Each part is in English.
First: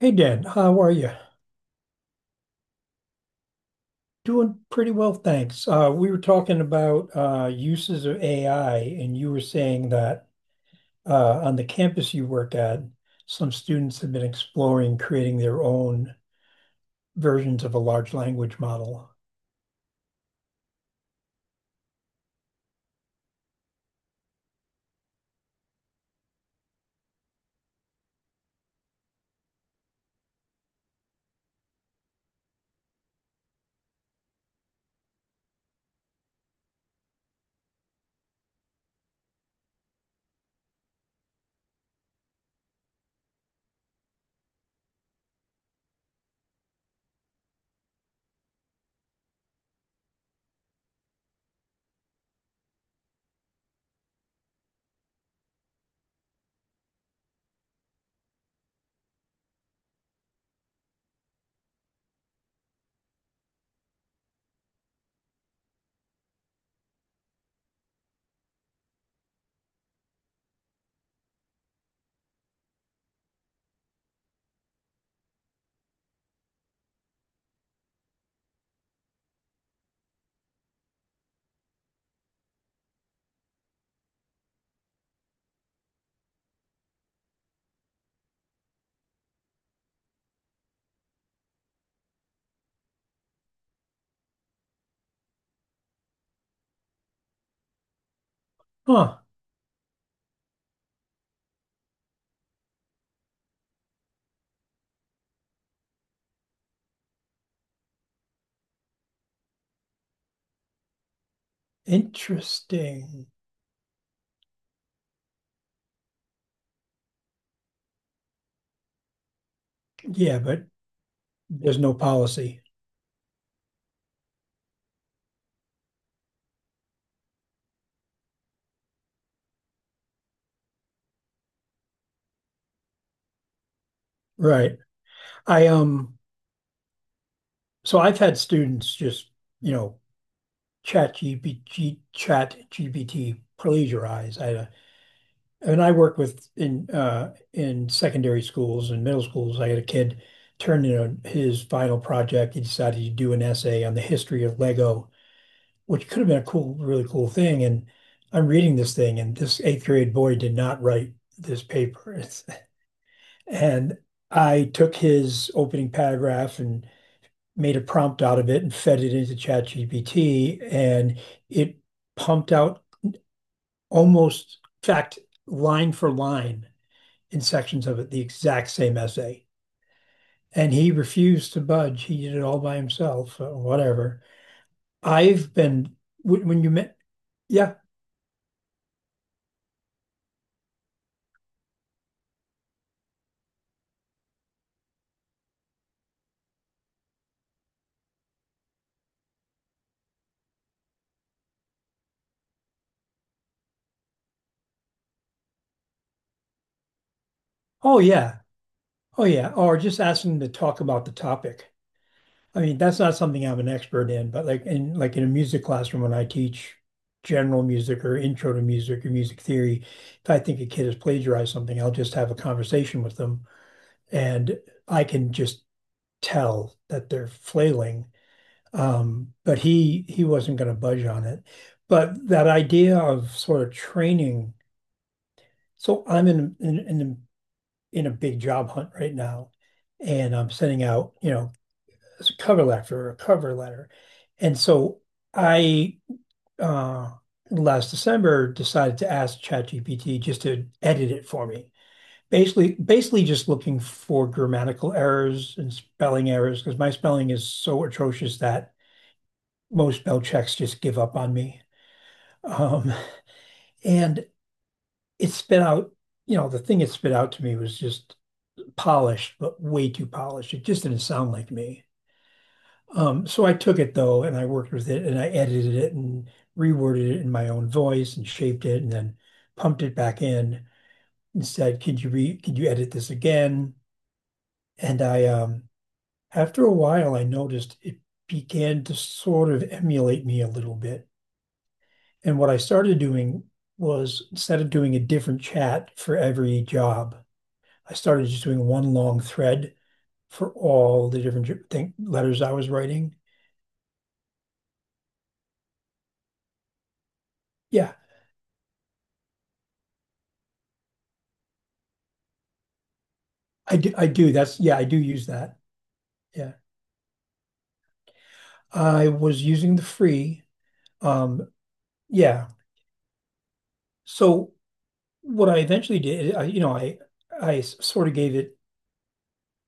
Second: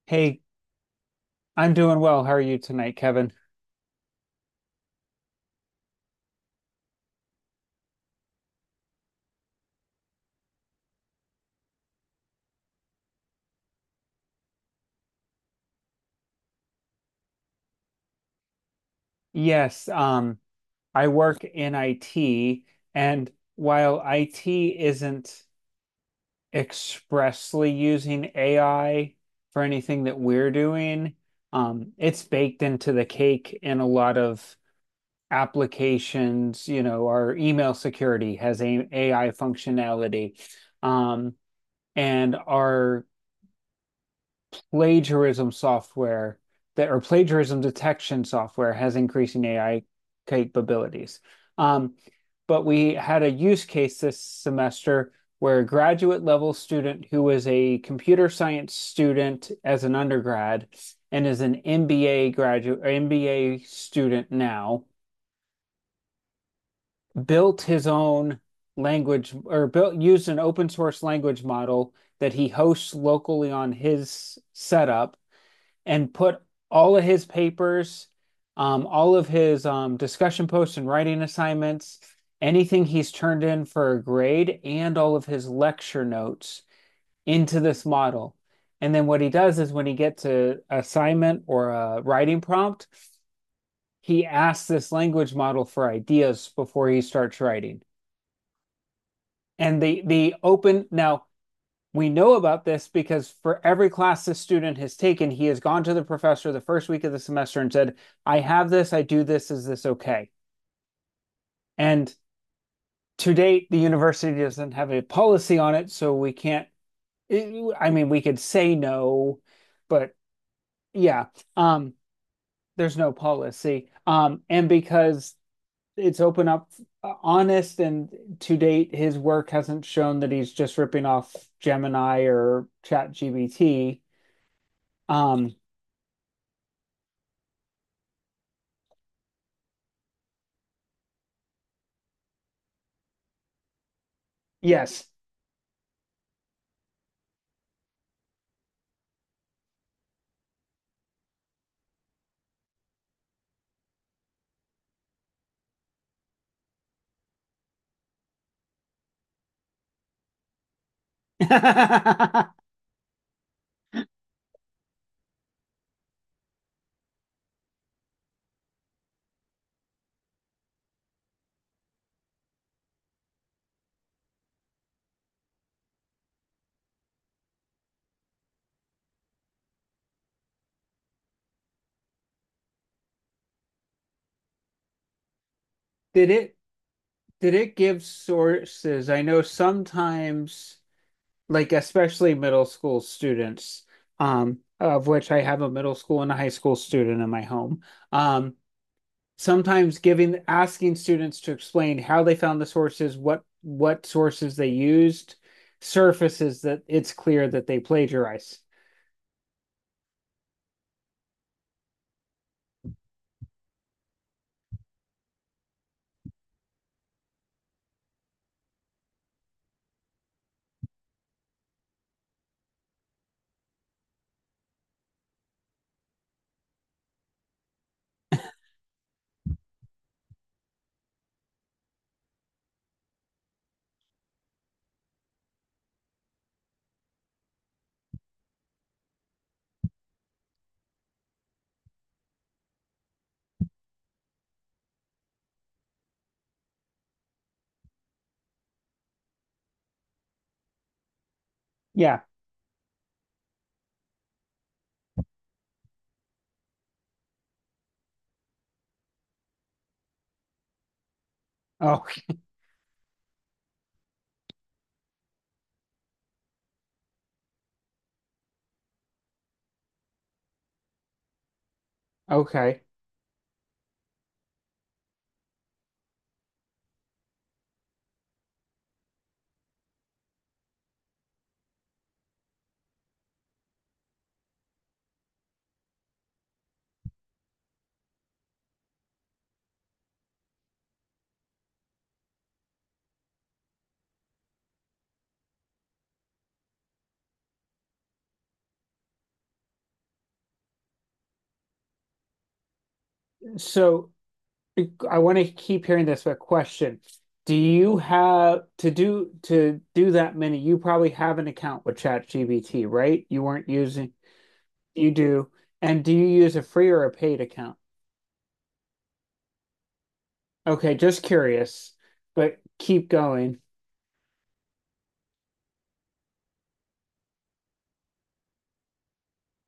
Hey, Hey, Dan, how are you? I'm doing well. How are you tonight, Kevin? Doing pretty well, thanks. We were talking about uses of AI, and you were saying that on the campus you work at, some students have been exploring creating their own versions of a large language model. Yes, um, I work in IT, and while IT isn't expressly using AI for anything that we're doing. It's baked into the cake in a lot of applications. You know, our email security has a AI functionality, um, and our plagiarism software that or plagiarism detection software has increasing AI capabilities. Um, but we had a use case this semester where a graduate level student who was a computer science student as an undergrad and is an MBA graduate or MBA student now built his own language or built used an open source language model that he hosts locally on his setup and put all of his papers, all of his discussion posts and writing assignments, anything he's turned in for a grade, and all of his lecture notes into this model. And then what he does is when he gets an assignment or a writing prompt, he asks this language model for ideas before he starts writing. Huh, And the open now We know about this because for every class this student has taken, he has gone to the professor the first week of the semester and said, I have this, I do this, is this okay? And interesting. to date, the university doesn't have a policy on it, so we can't, I mean, we could say no, but Yeah, but yeah, there's um, no policy. there's no policy. And because it's open up honest and to date his work hasn't shown that he's just ripping off gemini or ChatGPT. Right. um, I So I've had students just, you know, chat GPT plagiarize. I Yes. And I work with in secondary schools and middle schools. I had a kid turn in his final project. He decided to do an essay on the history of Lego, which could have been a cool, really cool thing. And I'm reading this thing, and this eighth grade boy did not write Did this paper. And I took his opening paragraph and made a prompt out of it and fed it into ChatGPT, and it pumped out almost, in fact, line for line in sections of it the exact same essay. And he refused to budge. He did it all by himself, or whatever. I've been, it when you met, did Yeah, it give sources? I know sometimes, like especially middle school students, of which I have a middle school and a high school student in my home. Um, Sometimes giving asking students to explain how they found the sources, what sources they used, surfaces that it's clear that they oh, yeah, plagiarize. oh, yeah, or just asking him to talk about the topic. I mean, that's not something I'm an expert in, but like in a music classroom when I teach general music or intro to music or music theory, if I think a kid has plagiarized something, I'll just have a conversation with them and I can just tell that they're flailing. But he wasn't going to budge on it. But that idea of sort of training. So I'm in a big job hunt right now, and I'm sending out, you know, a cover letter. And so I uh last December decided to ask ChatGPT just to edit it for me. Yeah. Basically just looking for grammatical errors and spelling errors because my spelling is so atrocious that most spell checks just give up on me. Oh, Um, and it spit out, you know, the thing it spit out to me was just polished, but way too polished. It just didn't sound like me. okay. So I took it though, and I worked with it, and I edited it and reworded it in my own voice and shaped it, and then pumped it back in and said, "Could you re? Could you edit this again?" And I, after a while, I noticed it began to sort of emulate me a little bit. And what I started doing was instead of doing a different chat for every job, I started just doing one long thread for all the letters I was writing. So I want to keep hearing this, but question. Do Yeah, you have to do that many? You probably have an account with ChatGPT, right? You weren't I do. I using, do. That's yeah, I do you use do. that. And do you Yeah, use a free or a paid account? I was using the free. Okay, just Um, curious, yeah. but keep going. So what I eventually did, I, you know, I s- sort of gave it,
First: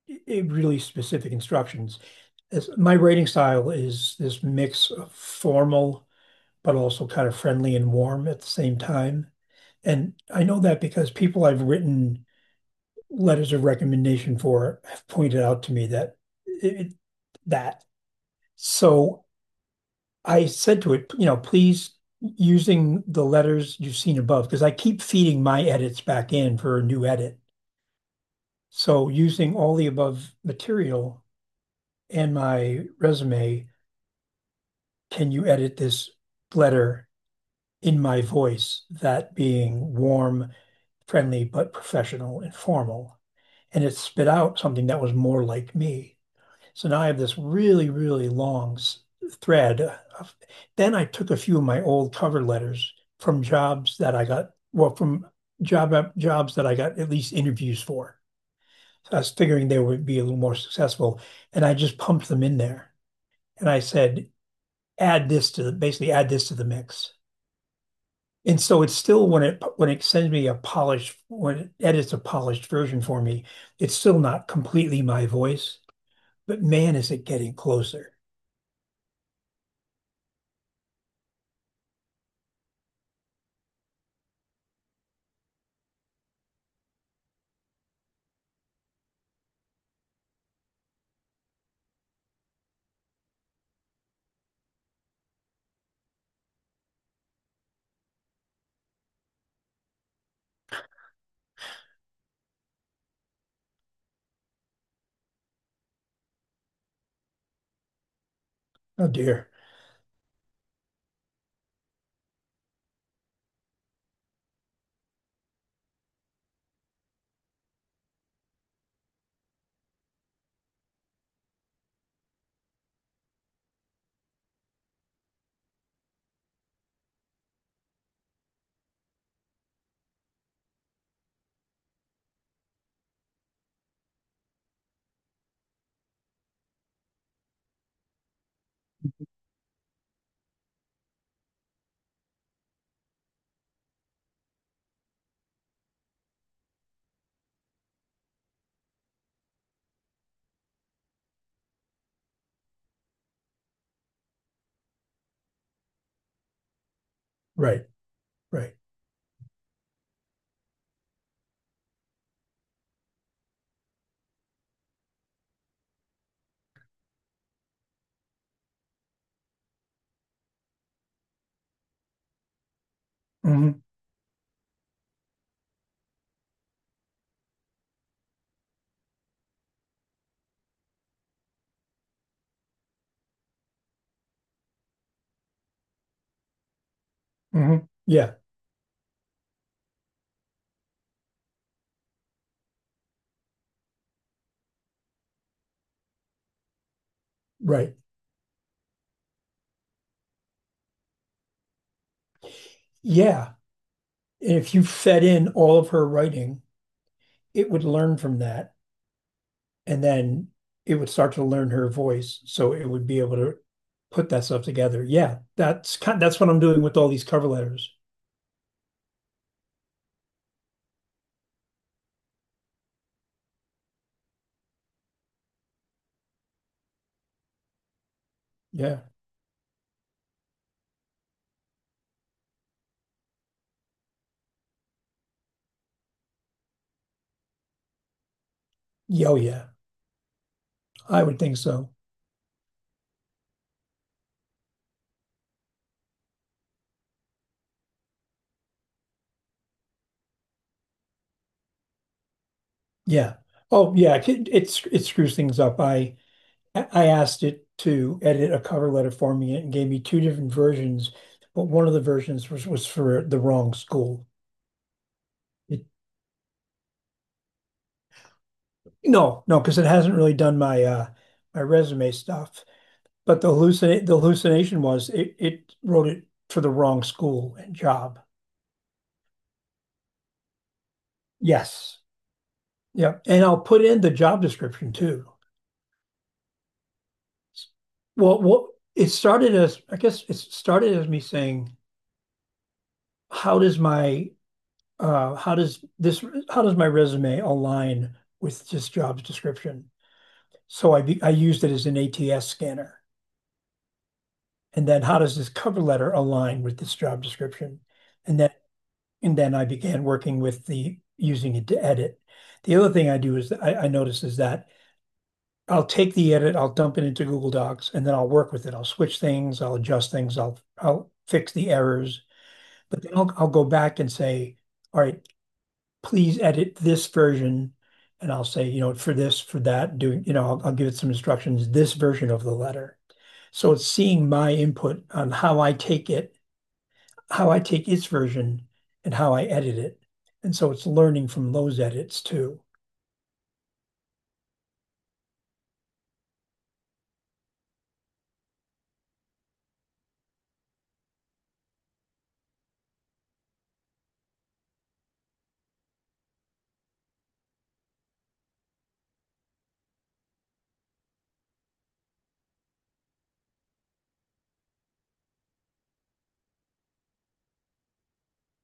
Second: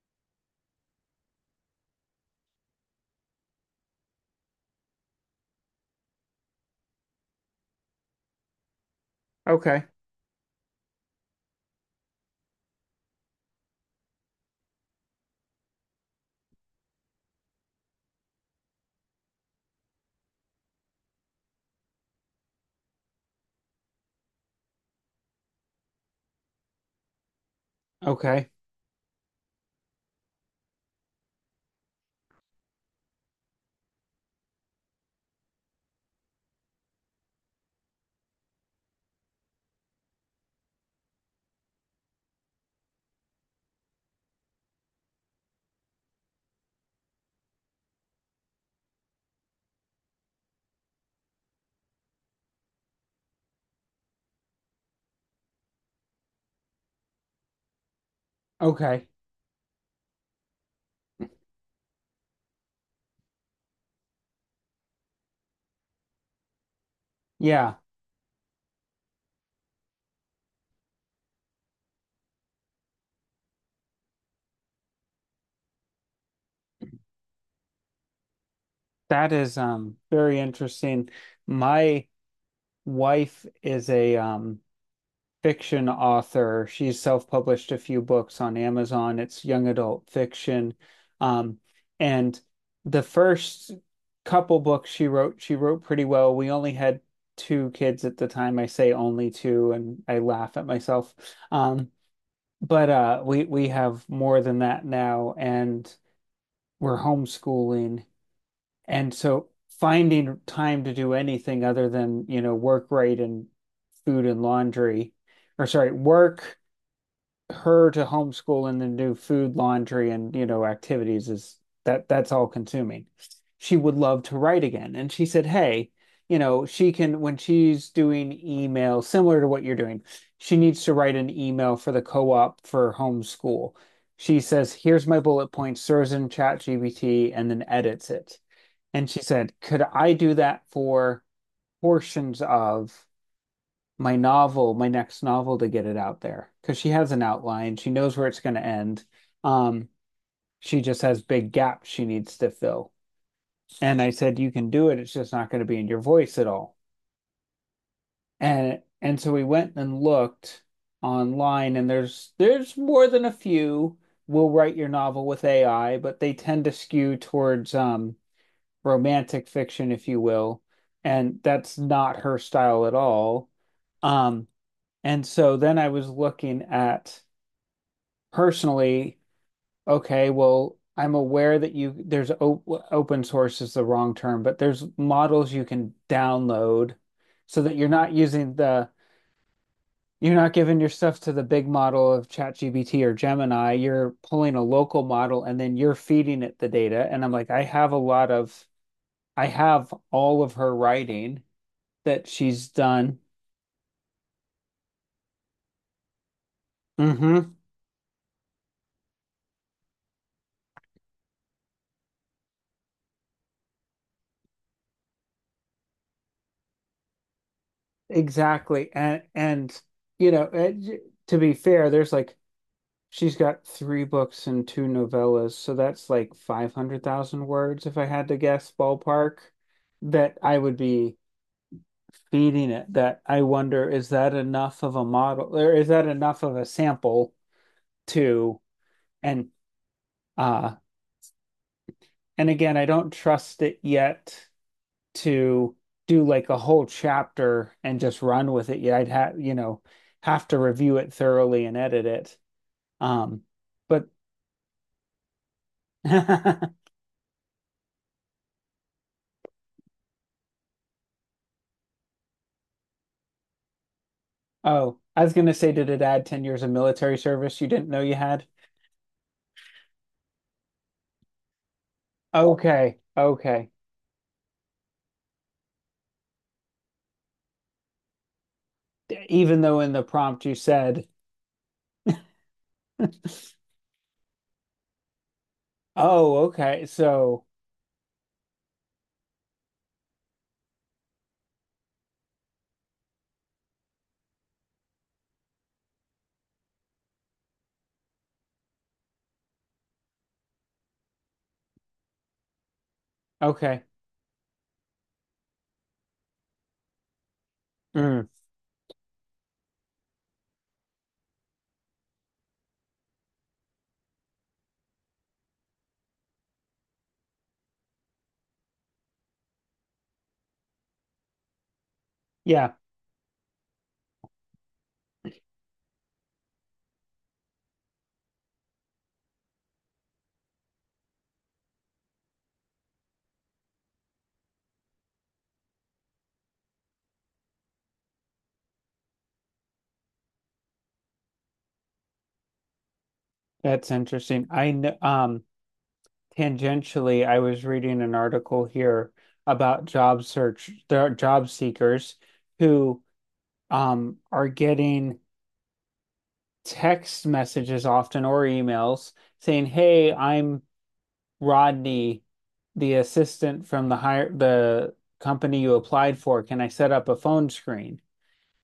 it really specific instructions. As my writing style is this mix of formal but also kind of friendly and warm at the same time. Okay. And I know that because people I've written letters of recommendation for have pointed out to me that it, that. So I said to it, you know, please using the letters you've seen above, because I keep feeding my edits back in for a new edit. Okay. So using all the above material and my resume, can you edit this letter in my voice? That being warm, friendly, but professional and formal. And it spit out something that was more like me. So now I have this really, really long s- thread. Of- Then I took a few of my old cover letters from jobs that I got, well, from jobs that I got at least interviews for. Okay. So I was figuring they would be a little more successful, and I just pumped them in there. And I said, add this to the, basically add this to the mix. Yeah, And so it's still when it sends me a polished when it edits a polished version for me, it's still not completely my voice, but man, is it getting closer. that is very interesting. My wife is a fiction author. She's self-published a few books on Amazon. It's young adult fiction. Um, and the first couple books she wrote pretty well. We only had two kids at the time. I say only two, and I laugh at myself. Um, but we have more than that now, and we're homeschooling, Oh and so dear. finding time to do anything other than, you know, work, right, and food and laundry, or sorry, work, her to homeschool and then do food, laundry, and you know, activities is that's all consuming. She would love to write again. And she said, hey, you know, she can when she's doing email similar to what you're doing, she needs to write an email for the co-op for homeschool. She says, here's my bullet points, throws in ChatGPT and then edits it. And she said, could I do that for portions of my novel, my next novel to get it out there because she has an outline. She knows where it's going to end. Um, she just has big gaps she needs to fill. And I said, you can do it. It's just not going to be in your voice at all. Right. Right. And so we went and looked online, and there's more than a few will write your novel with AI, but they tend to skew towards romantic fiction, if you will. And that's not her style at all. Hmm. Um, And so then I was looking at personally, okay, well, I'm aware that you there's op open source is the wrong term, but there's models you can download so that Hmm. you're not Yeah. using the You're not giving your stuff to the big model of ChatGPT or Gemini. You're pulling a local model and then you're feeding it the data. And I'm like, I have Right. a lot of I have all of her writing that she's done. Yeah. If you fed in all of her writing, hmm it would learn from that, and then it would start to learn her voice, so it would be able to put that stuff together. Yeah, that's kind. That's what I'm doing with all these cover letters. Exactly. And you know, to be fair, there's like she's got three books and two novellas, so that's like 500,000 words if I had to guess Yeah. ballpark that I would be feeding it. That I wonder is that enough of a model or is that enough of a sample to Yeah, oh, and yeah. uh I would think so. and again, I don't trust it yet to do like a whole chapter and just run with it yet. I'd have, you know, have to review it thoroughly and edit it. Yeah. Um, Oh, but yeah. It screws things up. I asked it to edit a cover letter for me, and gave me two different versions, but one of the versions was for the wrong school. oh, I was gonna say, It did it add 10 years of military service you didn't know you had? No, no, because it hasn't really done my resume stuff. Okay, But the okay. hallucinate the hallucination was it wrote it for the wrong school and job. D- Even though in the prompt you said, Yes. Yeah, and I'll put in the job description too. oh, okay, so Well, what it started as I guess it started as me saying, how does my uh how does this how does my resume align with this job's description? So I used it as an ATS scanner. okay. And then how does this cover letter align with this job description? Mm, And then And then I began working with the using it to edit. The other thing I do is I notice is that I'll take the edit, I'll dump it into Google Docs, and then I'll work with it. I'll switch things, I'll adjust things, I'll fix the errors, yeah, but then I'll go back and say, all right, please edit this version. And I'll say, you know, for this, for that, doing, you know, I'll give it some instructions, this version of the letter. So it's seeing my input on how I take its version and how I edit it. And so it's learning from those edits too. that's interesting. I know, tangentially, I was reading an article here about job search, there are job seekers who are getting text messages often or emails saying, "Hey, I'm Rodney, the assistant from the company you applied for, can I set up a phone screen?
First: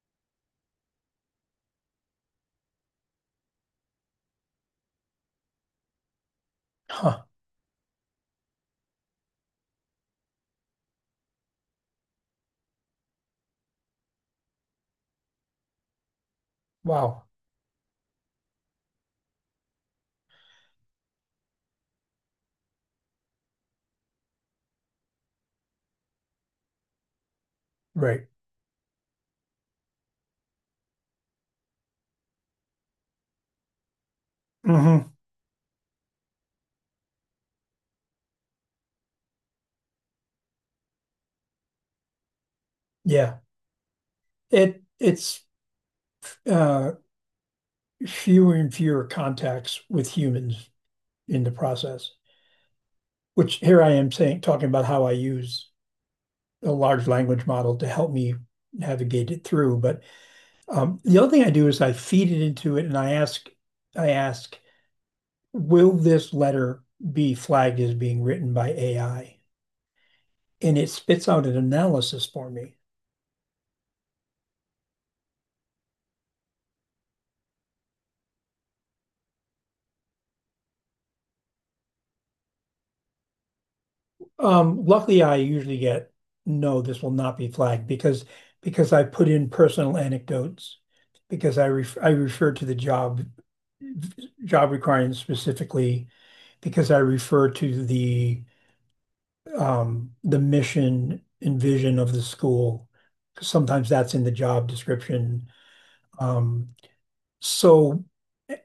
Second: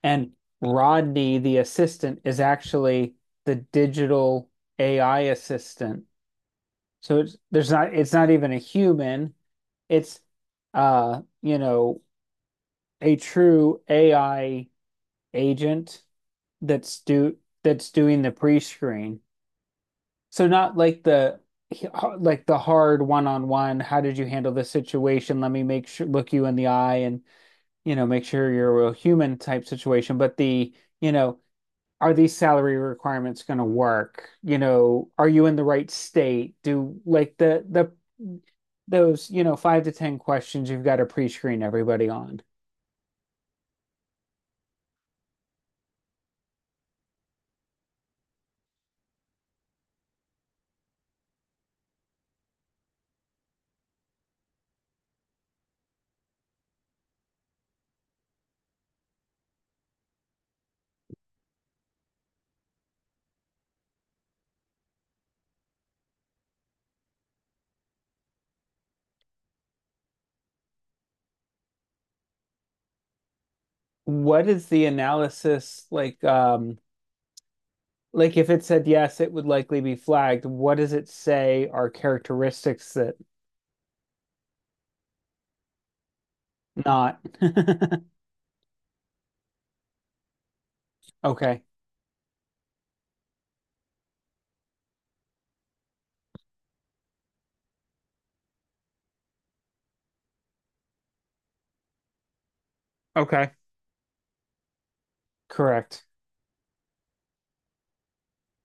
And Rodney, the assistant, is actually the digital AI assistant. So Huh. It's not even a human. It's you know, a true AI agent that's Wow. do that's doing the pre-screen. So not like the like the hard one-on-one, how did you handle this situation? Let me make sure look you in the eye and, you know, make Right. sure you're a real human type situation, but the, you know, are these salary requirements going to work? You know, Mm-hmm. are you in the right state? Do like the those, you know, five to ten questions you've got to pre-screen everybody on. Yeah. It it's uh Fewer and fewer contacts with humans in the process, which here I am saying talking about how I use a large language model to help me navigate it through. But the other thing I do is I feed it into it and I ask, will this letter be flagged as being written by AI? And it spits out an analysis for me. What is the analysis like if it said yes, it would likely be flagged. What does it say are characteristics that Luckily, I usually get no, this will not? not be flagged because I put in personal anecdotes because Okay. I refer to the job requirements specifically because I refer to the mission and vision of the school. Okay. Sometimes that's in the job description. Correct. Um, So,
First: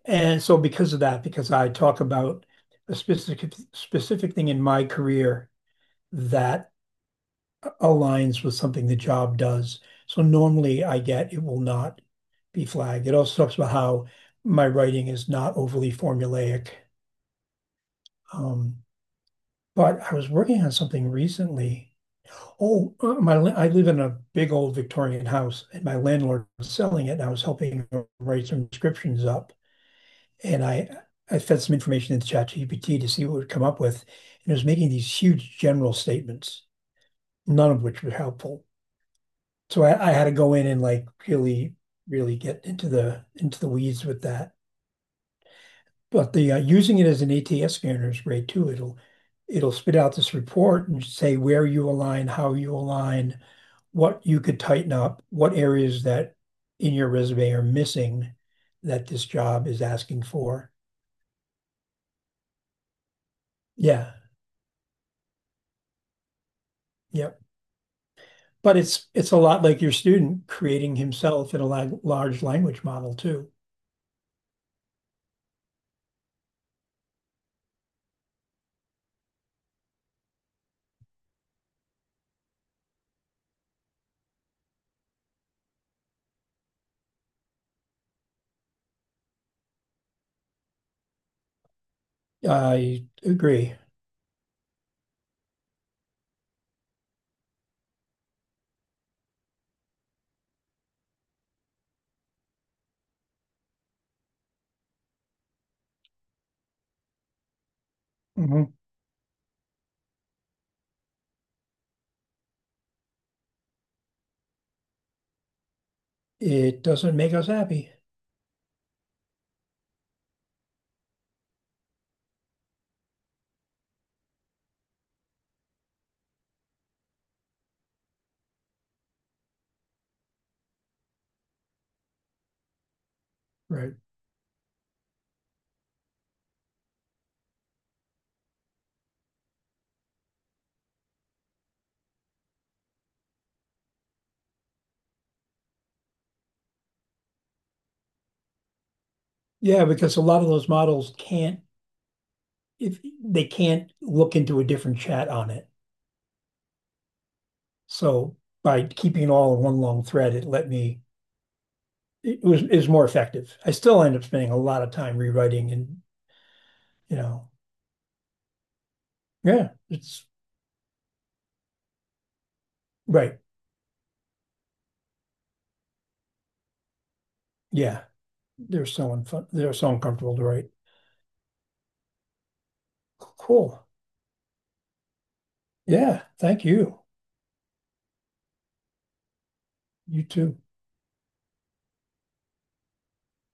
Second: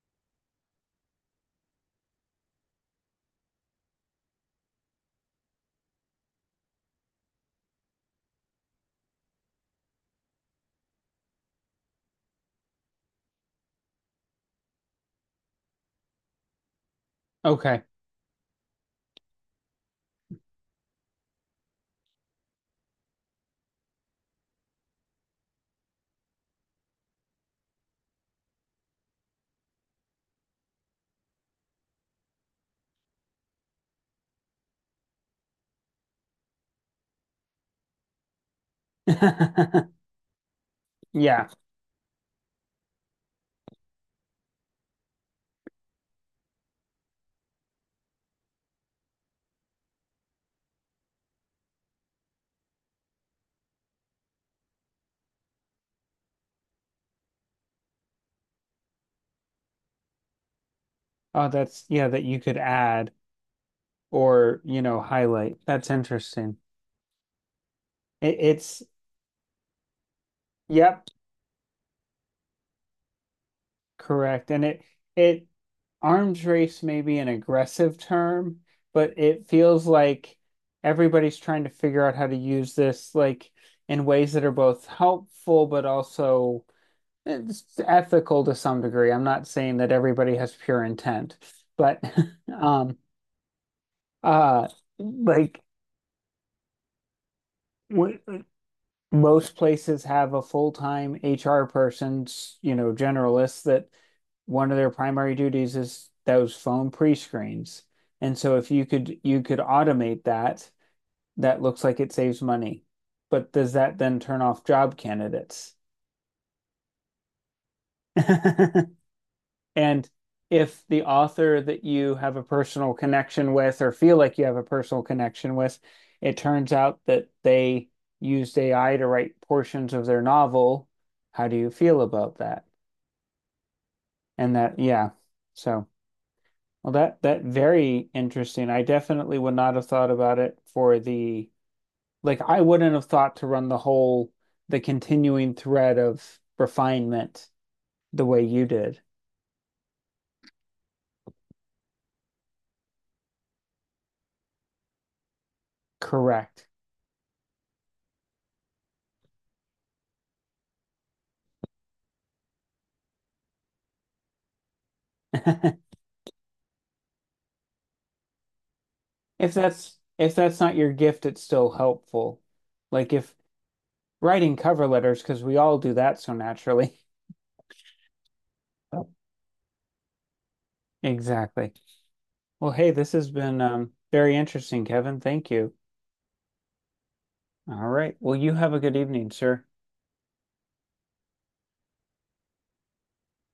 and so because of that, because I talk about a specific thing in my career that aligns with something the job does. So normally I get it will not be flagged. It also talks about how my writing is not overly formulaic. Okay. Um, but I was working on something recently. I live in a big old Victorian house, and my landlord was selling it, and I was helping him write some descriptions up. And I fed some information into ChatGPT to see what it would come up with, and it was making these huge general statements, none of which were helpful. So I had to go in and like Yeah. really, really get into the weeds with that. But the using it as an ATS scanner is great too. It'll spit out this report and say where you align, how you align, what you could tighten up, what areas that in your resume are missing that this job is asking for. Oh, that's yeah, that you could add Yeah. or, you know, highlight. That's interesting. Yep. It, But it's it's a lot like your student creating yep, himself in a la large language model too. correct. And it arms race may be an aggressive term, but it feels like everybody's trying to figure out how to use this like in ways that are both helpful but also it's ethical to some degree. I'm not saying that everybody has pure intent, but um I agree. uh like w most places have a full-time HR person, you know, generalist that one of their primary duties is those phone pre-screens. And so if Mhm. you could you could automate that, that looks like it saves money. But does that then turn off job candidates? It doesn't make us happy. And if the author that you have a personal connection with or feel like you have a personal connection with, it turns out that they used AI to write portions of their novel, how do you feel about that? Right. And that, yeah. So, well, that that very interesting. I definitely would not have thought about it for the like I wouldn't have thought to run the whole the continuing thread of refinement the way you did. Yeah, because a lot of those models can't if they can't look into a different chat on it. Correct. So by keeping it all in one long thread, it let me it was is more effective. I still end up spending a lot of time rewriting and you know, If yeah, that's it's if that's not your gift, it's still helpful. Like if right. writing cover letters, because we all do that so naturally. Yeah. They're so uncomfortable to write. Exactly. Well, hey, this has been Cool. Very interesting, Kevin. Thank you. Yeah, thank you. All right. Well, you have a good evening, sir. You too.